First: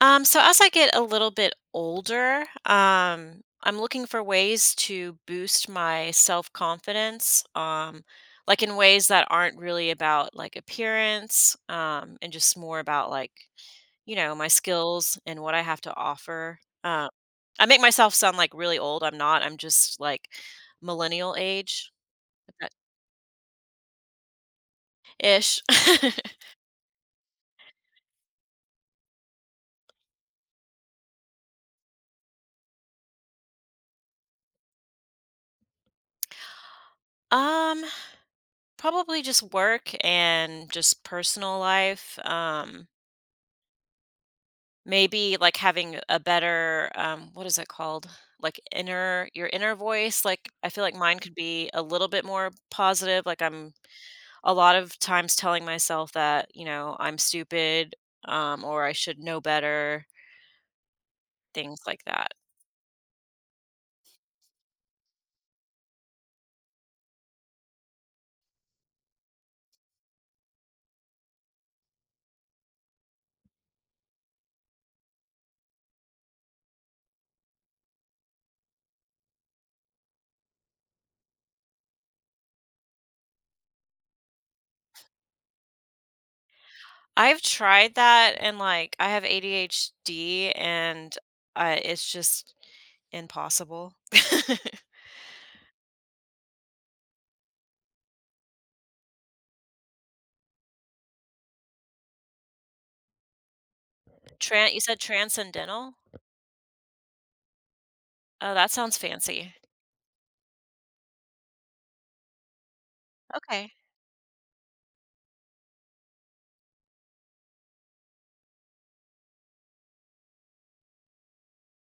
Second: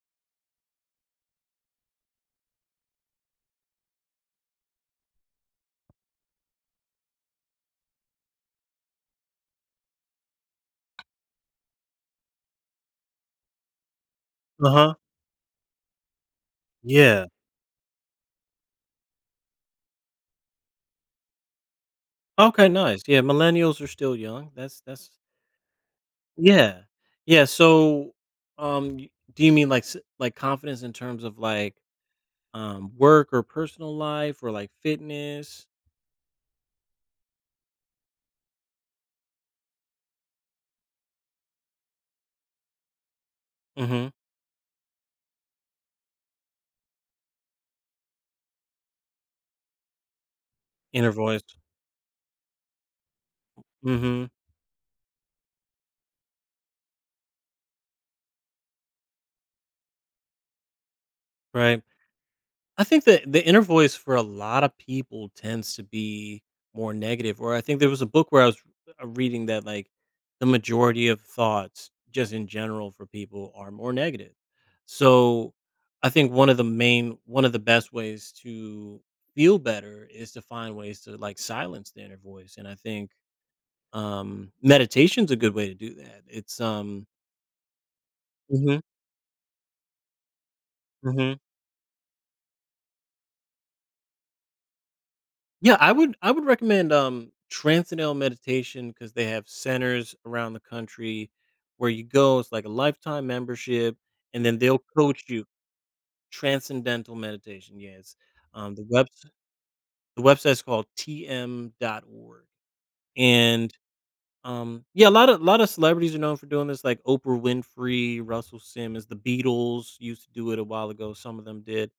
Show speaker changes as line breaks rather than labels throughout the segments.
So as I get a little bit older, I'm looking for ways to boost my self confidence, like in ways that aren't really about like appearance, and just more about my
Uh-huh.
skills and what I have to offer.
Yeah.
I make myself sound like really old. I'm not. I'm just like millennial age
Okay,
that-
nice. Yeah, millennials are still young. That's.
ish.
Yeah. Yeah, so, y do you mean, like, s like, confidence in terms of, like, work or personal life or, like, fitness?
um, Probably just work and just personal life.
Mhm.
Maybe, like, having a better, what is it called? Like, inner your inner voice. Like, I feel like
Inner
mine could
voice.
be a little bit more positive. Like, I'm
Mhm.
a lot of times telling myself that, you know, I'm stupid, or I should know better, things
Right.
like that.
I think that the inner voice for a lot of people tends to be more negative. Or I think there was a book where I was reading that like the majority of thoughts, just in general, for people are more negative. So I think one of the best ways to feel better is to find ways to like silence the inner voice. And I think meditation's a good way to do that. It's.
I've tried that and,
Mhm,
like, I have ADHD and,
mhm.
it's just impossible.
Yeah, I would recommend transcendental meditation because they have centers around the country where you go. It's like a lifetime membership, and then
Tran You
they'll
said
coach you.
transcendental?
Transcendental meditation. Yes,
Oh, that
um, the
sounds
web
fancy.
the website's called tm.org,
Okay,
and yeah, a lot of celebrities are known for doing this, like Oprah Winfrey, Russell Simmons, the Beatles used to do it a while ago. Some of them did,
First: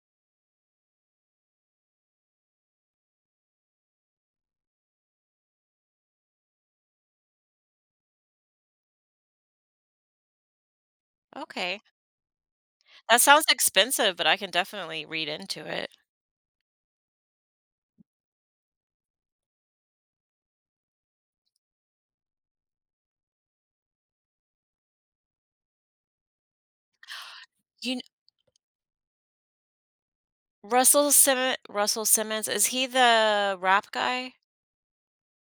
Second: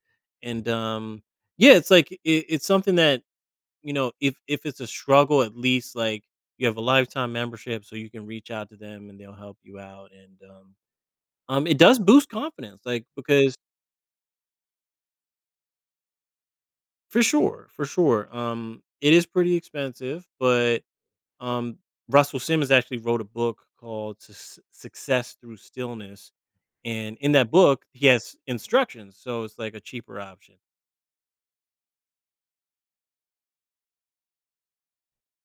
and yeah, it's like it's something that if it's a struggle, at least like you have a lifetime membership, so you can reach out to them and they'll help you out. And it
okay.
does boost confidence, like
That sounds
because
expensive, but I can definitely read into it.
for sure, it is pretty expensive, but um, Russell Simmons actually wrote a book called Success Through Stillness, and in that book,
You kn
he has instructions, so it's like a cheaper option.
Russell Simmons, is he the rap guy?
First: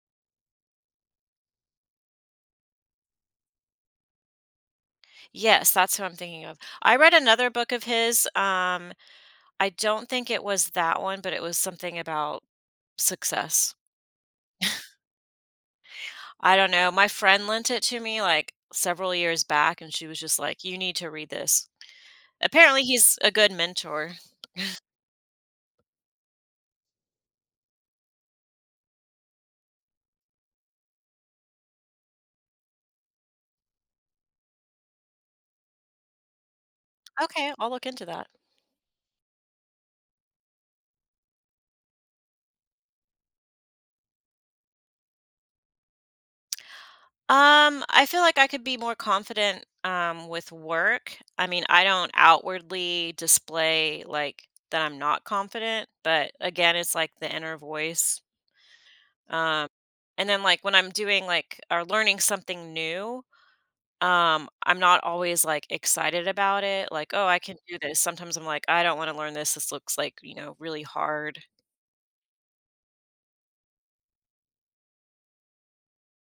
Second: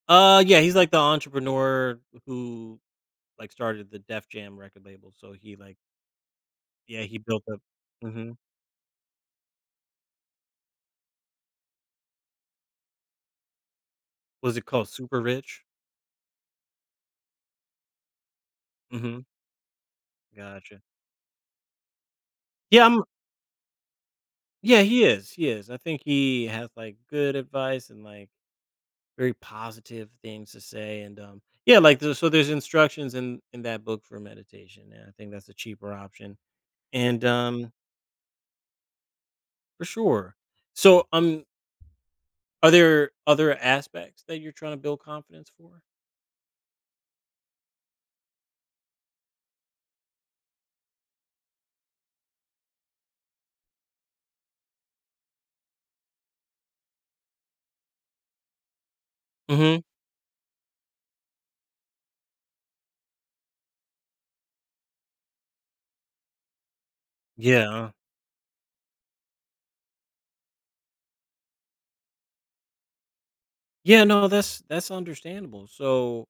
Yeah, he's like the entrepreneur who like started the Def Jam record label, so he
Yes,
like.
that's who I'm thinking of. I
Yeah,
read
he built
another
up.
book of his.
Mhm.
I don't think it was that one, but it was something about success.
Was it called Super Rich?
I don't know, my friend lent it to me, like, several
Mhm.
years back, and she was just like, "You
Gotcha.
need to read this." Apparently,
Yeah, I'm,
he's a good mentor.
yeah, he is, he is. I think he has, like, good advice and, like, very positive things to say, and, yeah, like, there's instructions in that book for meditation, and I think that's a cheaper option, and,
Okay, I'll look into that.
for sure. So, are there other aspects that you're trying to build confidence for?
I feel like I could be more confident with work. I mean, I don't outwardly display like that I'm not confident, but again, it's like the inner voice. Um
Mhm.
and then like when I'm doing like or learning something new, I'm not always like excited about it, like, oh, I can do
Yeah.
this. Sometimes I'm like, I don't want to learn this. This looks like, you know, really hard.
Yeah, no, that's understandable. So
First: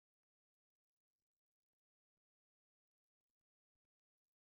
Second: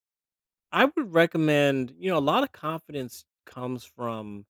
I would recommend, a lot of confidence comes from,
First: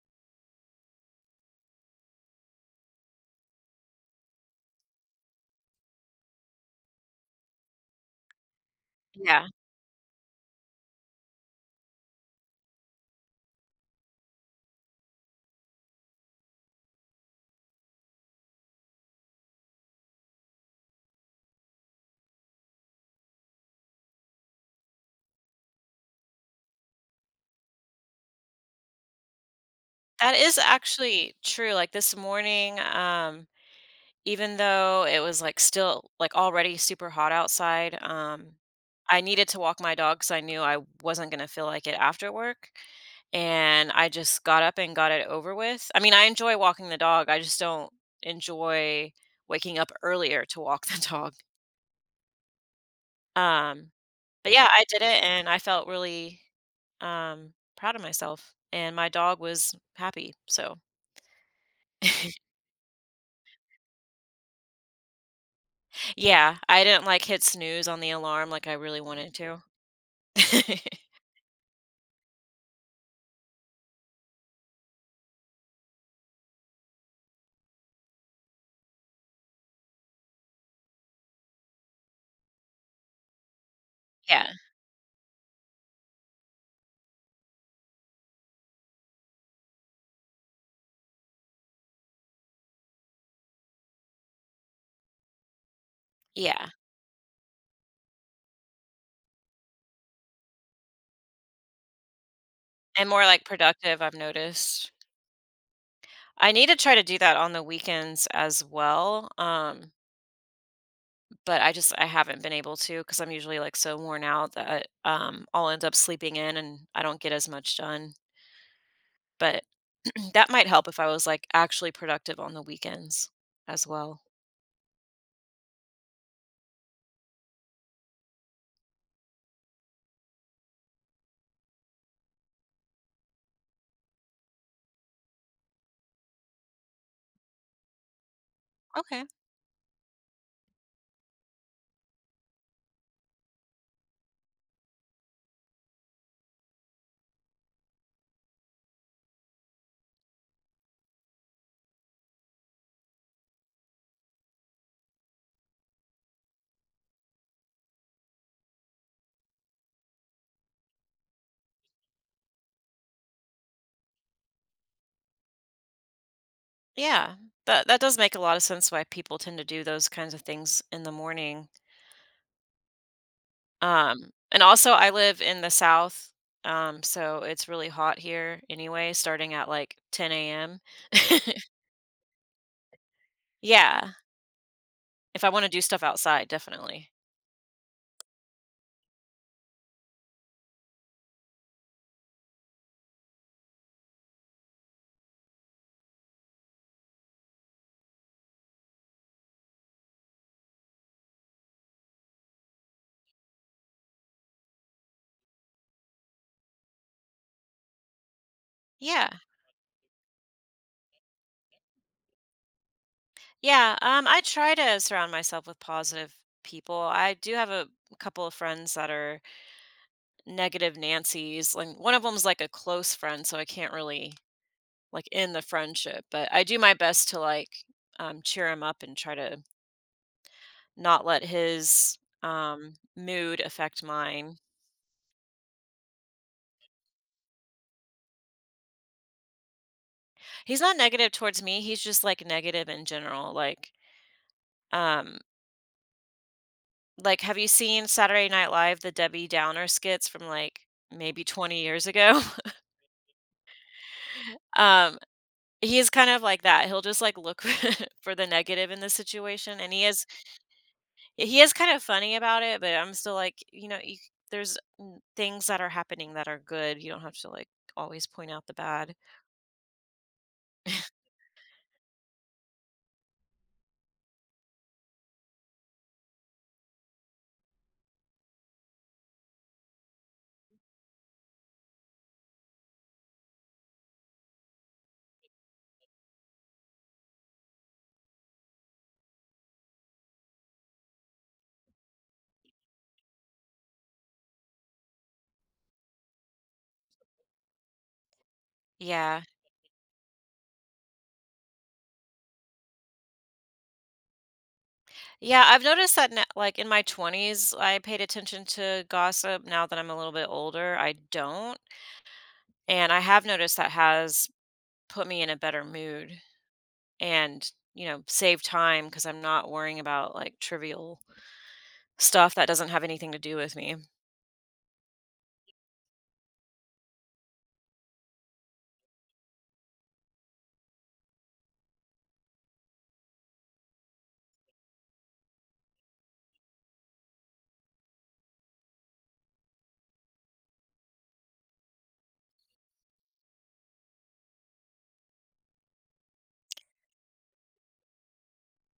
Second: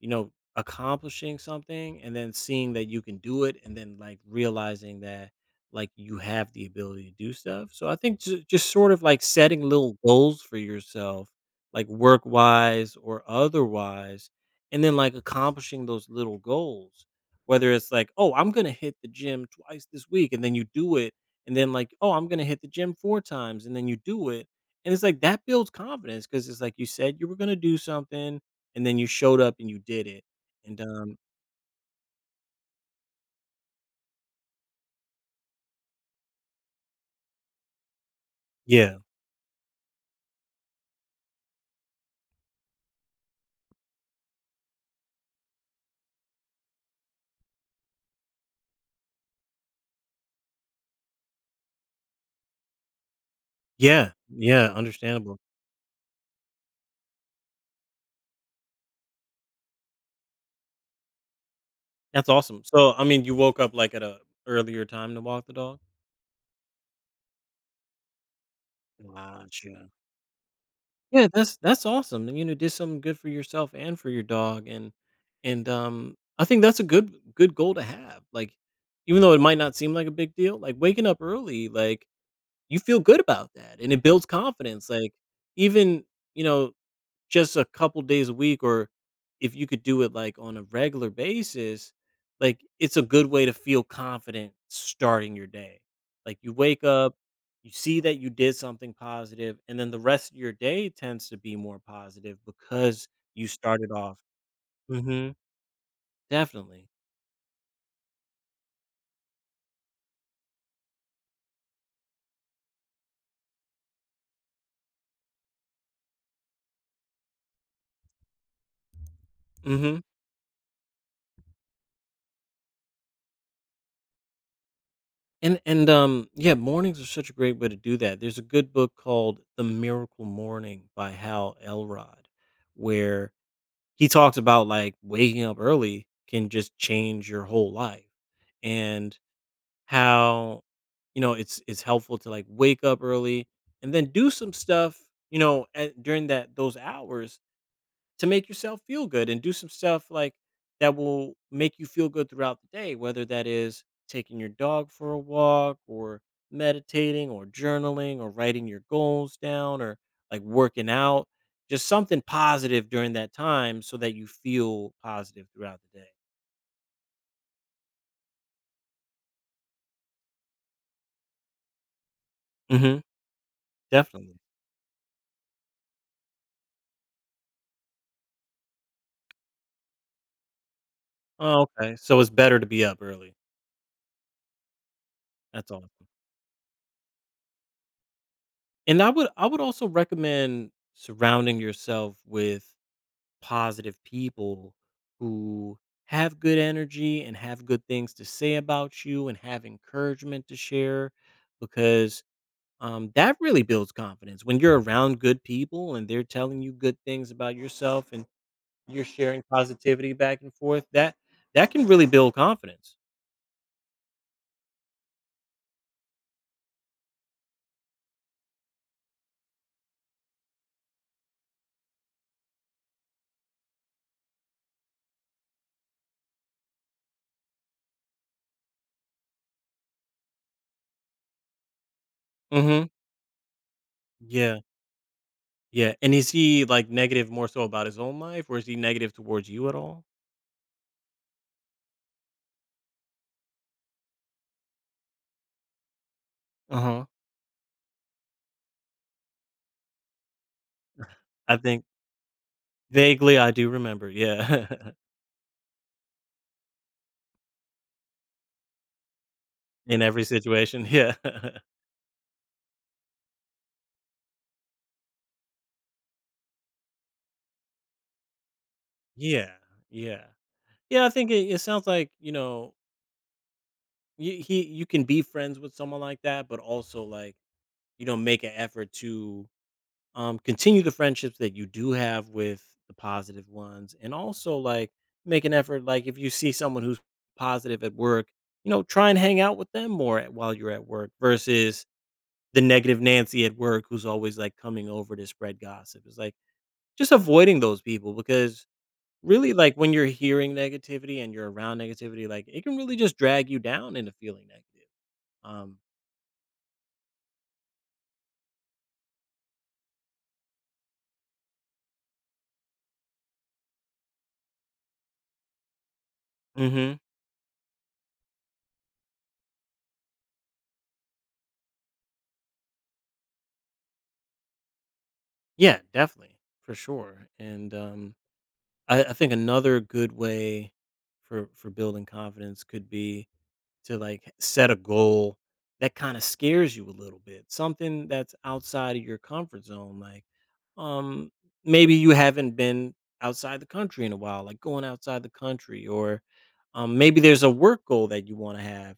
accomplishing something and then seeing that you can do it and then like realizing that like you have the ability to do stuff. So I think just sort of like
Yeah.
setting little goals for yourself, like work wise or otherwise, and then like accomplishing those little goals. Whether it's like, oh, I'm going to hit the gym twice this week, and then you do it. And then like, oh, I'm going to hit the gym four times, and then you do it, and it's like that builds confidence because it's like you said you were gonna do something, and then you showed up and you did it.
That is
And,
actually true. Like this morning, even though it was, like, still, like, already super hot outside,
yeah.
I needed to walk my dog because I knew I wasn't gonna feel like it after work, and I just got up and got it over with. I mean, I enjoy walking the dog, I just don't enjoy waking up earlier to walk the dog. Um,
Yeah.
but yeah,
Yeah,
I did it,
understandable.
and I felt really, proud of myself, and my dog was happy, so.
That's awesome. So, I mean, you woke up, like, at a earlier time to walk the dog?
Yeah, I didn't, like, hit snooze on the alarm like I really wanted to.
Gotcha. Yeah, that's awesome, and, you know, did something good for yourself and for your dog, I think that's a good goal to have, like, even though it might not seem like a big deal, like, waking up early, like, you feel good about that, and it builds
Yeah.
confidence, like, even, you know just a couple days a week or if you could do it like on a regular basis, like it's a good way to feel confident starting your day. Like you
Yeah,
wake up, you see that you did something positive, and then the rest of your day tends to be more positive
and
because
more, like,
you started
productive, I've
off.
noticed.
Hmm.
I need to
Definitely.
try to do that on the weekends as well, but I just I haven't been able to because 'cause I'm usually, like, so worn out that, I'll end up sleeping in and I don't get as much done, but
Hmm.
that might help if I was, like, actually productive on the weekends as well.
And yeah, mornings are such a great way to do that. There's a good book called The Miracle Morning by Hal Elrod, where he talked about like waking up early can just change your whole life, and
Okay,
how it's helpful to like wake up early and then do some stuff during that those hours to make yourself feel good and do some stuff like that will make you feel good throughout the day, whether that is taking your dog for a walk or meditating or journaling or writing your goals down or like working out, just something positive during that time so that you feel positive throughout the day.
yeah, that that does make a lot of sense why people tend to do those kinds of things in the morning.
Mhm. Definitely.
And also I live in the South, so it's really hot here anyway, starting at like 10 AM.
Oh, okay. So it's better to be up early.
Yeah, if I wanna
That's
do stuff
awesome.
outside, definitely.
And I would also recommend surrounding yourself with positive people who have good energy and have good things to say about you and have encouragement to share because that really builds confidence when you're around good people and they're telling you good things about yourself and you're
Yeah,
sharing positivity back and forth, that that can really build confidence.
yeah, I try to surround myself with positive people. I do have a couple of friends that are negative Nancys, and one of them's like a close friend, so I can't really like end the friendship, but I do my best to like, cheer him up and try to not let his
Hmm.
mood affect mine.
Yeah, yeah, and is he like negative more so about his own life, or is he negative towards you at all?
He's not negative towards me, he's just like negative in general. Um
Uh-huh.
like have you seen Saturday Night Live the Debbie Downer skits from like maybe
I
20
think,
years ago?
vaguely, I do remember, yeah.
um he kind of like that. He'll just like look for the negative in the situation and
In
he is
every situation, yeah.
he is kind of funny about it, but I'm still like, you know, there's things that are happening that are good. You don't have to like always point out the bad.
Yeah, yeah. Yeah, I think it sounds like, you can be friends with someone like that, but also, like, make an effort to, continue the friendships that you do have with the positive ones, and also, like, make an effort, like, if you see someone who's positive at work, try and hang out with them more at while you're at work versus the negative Nancy at work who's always, like, coming over to spread gossip. It's like, just avoiding those people, because
Yeah.
really, like, when you're hearing negativity and you're around negativity, like, it can really just drag you down into feeling negative.
Yeah,
Um
I've noticed that now, like in my 20s, I paid attention to gossip. Now that I'm a little bit older, I don't. And I have noticed that has put me in a better mood
mhm.
and, you know, save time because I'm not worrying about like trivial stuff that doesn't have anything to do with me.
Yeah, definitely, for sure, and, I think another good way for building confidence could be to like set a goal that kind of scares you a little bit, something that's outside of your comfort zone, like um maybe you haven't been outside the country in a while, like going outside the country, or maybe there's a work goal that you want to have,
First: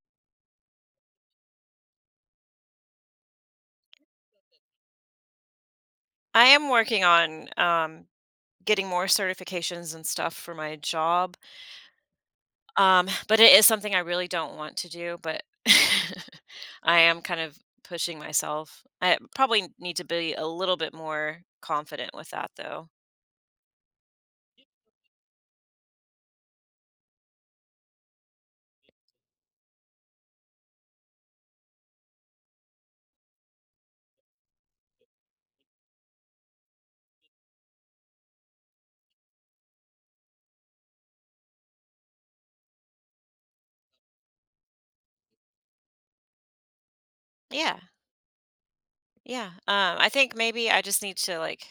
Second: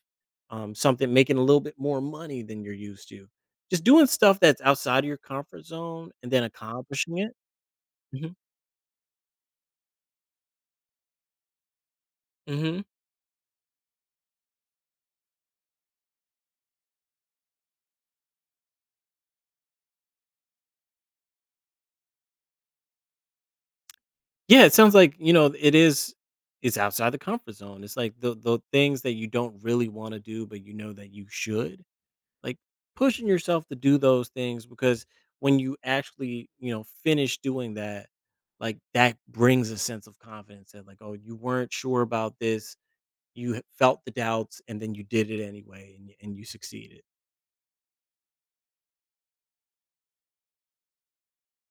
something making a little bit more money than you're used to, just doing stuff that's outside of your comfort zone and then
I am working
accomplishing it.
on
Mhm,
getting more certifications and stuff for my job.
mhm.
But it is something I really don't want to do, but I am kind of pushing myself. I probably need to be a little bit more confident with that though.
Yeah, it sounds like, you know, it's outside the comfort zone. It's like the things that you don't really wanna do, but you know that you should. Like, pushing yourself to do those things because when you actually, finish doing that, like, that brings a sense of confidence that, like, "Oh, you weren't sure about this, you h felt the doubts, and then you did it anyway, and y and you succeeded."
Yeah. Yeah. I think maybe I just need to like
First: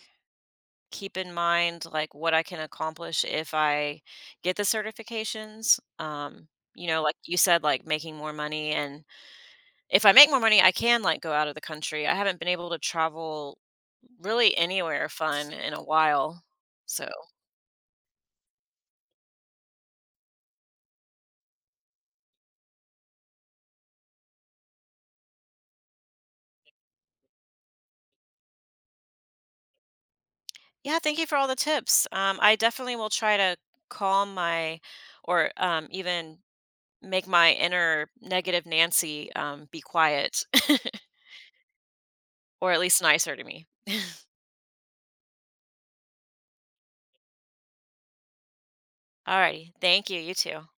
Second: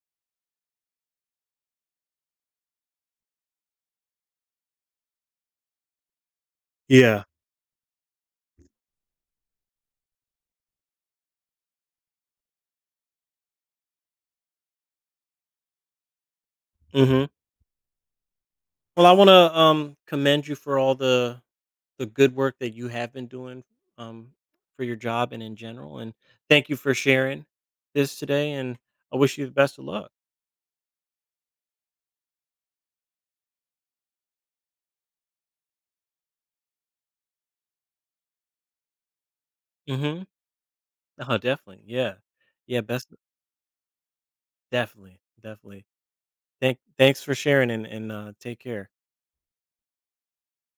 keep in mind like what I can accomplish if I get the certifications. You know, like
Yeah.
you said, like making more money, and if I make more money, I can like go out of the country. I haven't been able to travel really anywhere fun in a while. So
Mhm. Well, I wanna, commend you for all the good work that you have been doing, um, for your job and in general. And thank you for sharing this today. And I wish you the best of luck.
yeah, thank you for all the tips. I definitely will try to calm my, or even make my inner negative Nancy be
Hmm.
quiet,
Oh, definitely. Yeah.
or at
Yeah.
least
Best.
nicer to me.
Definitely. Definitely. Thanks for sharing, and take care.
Alrighty, thank you. You too.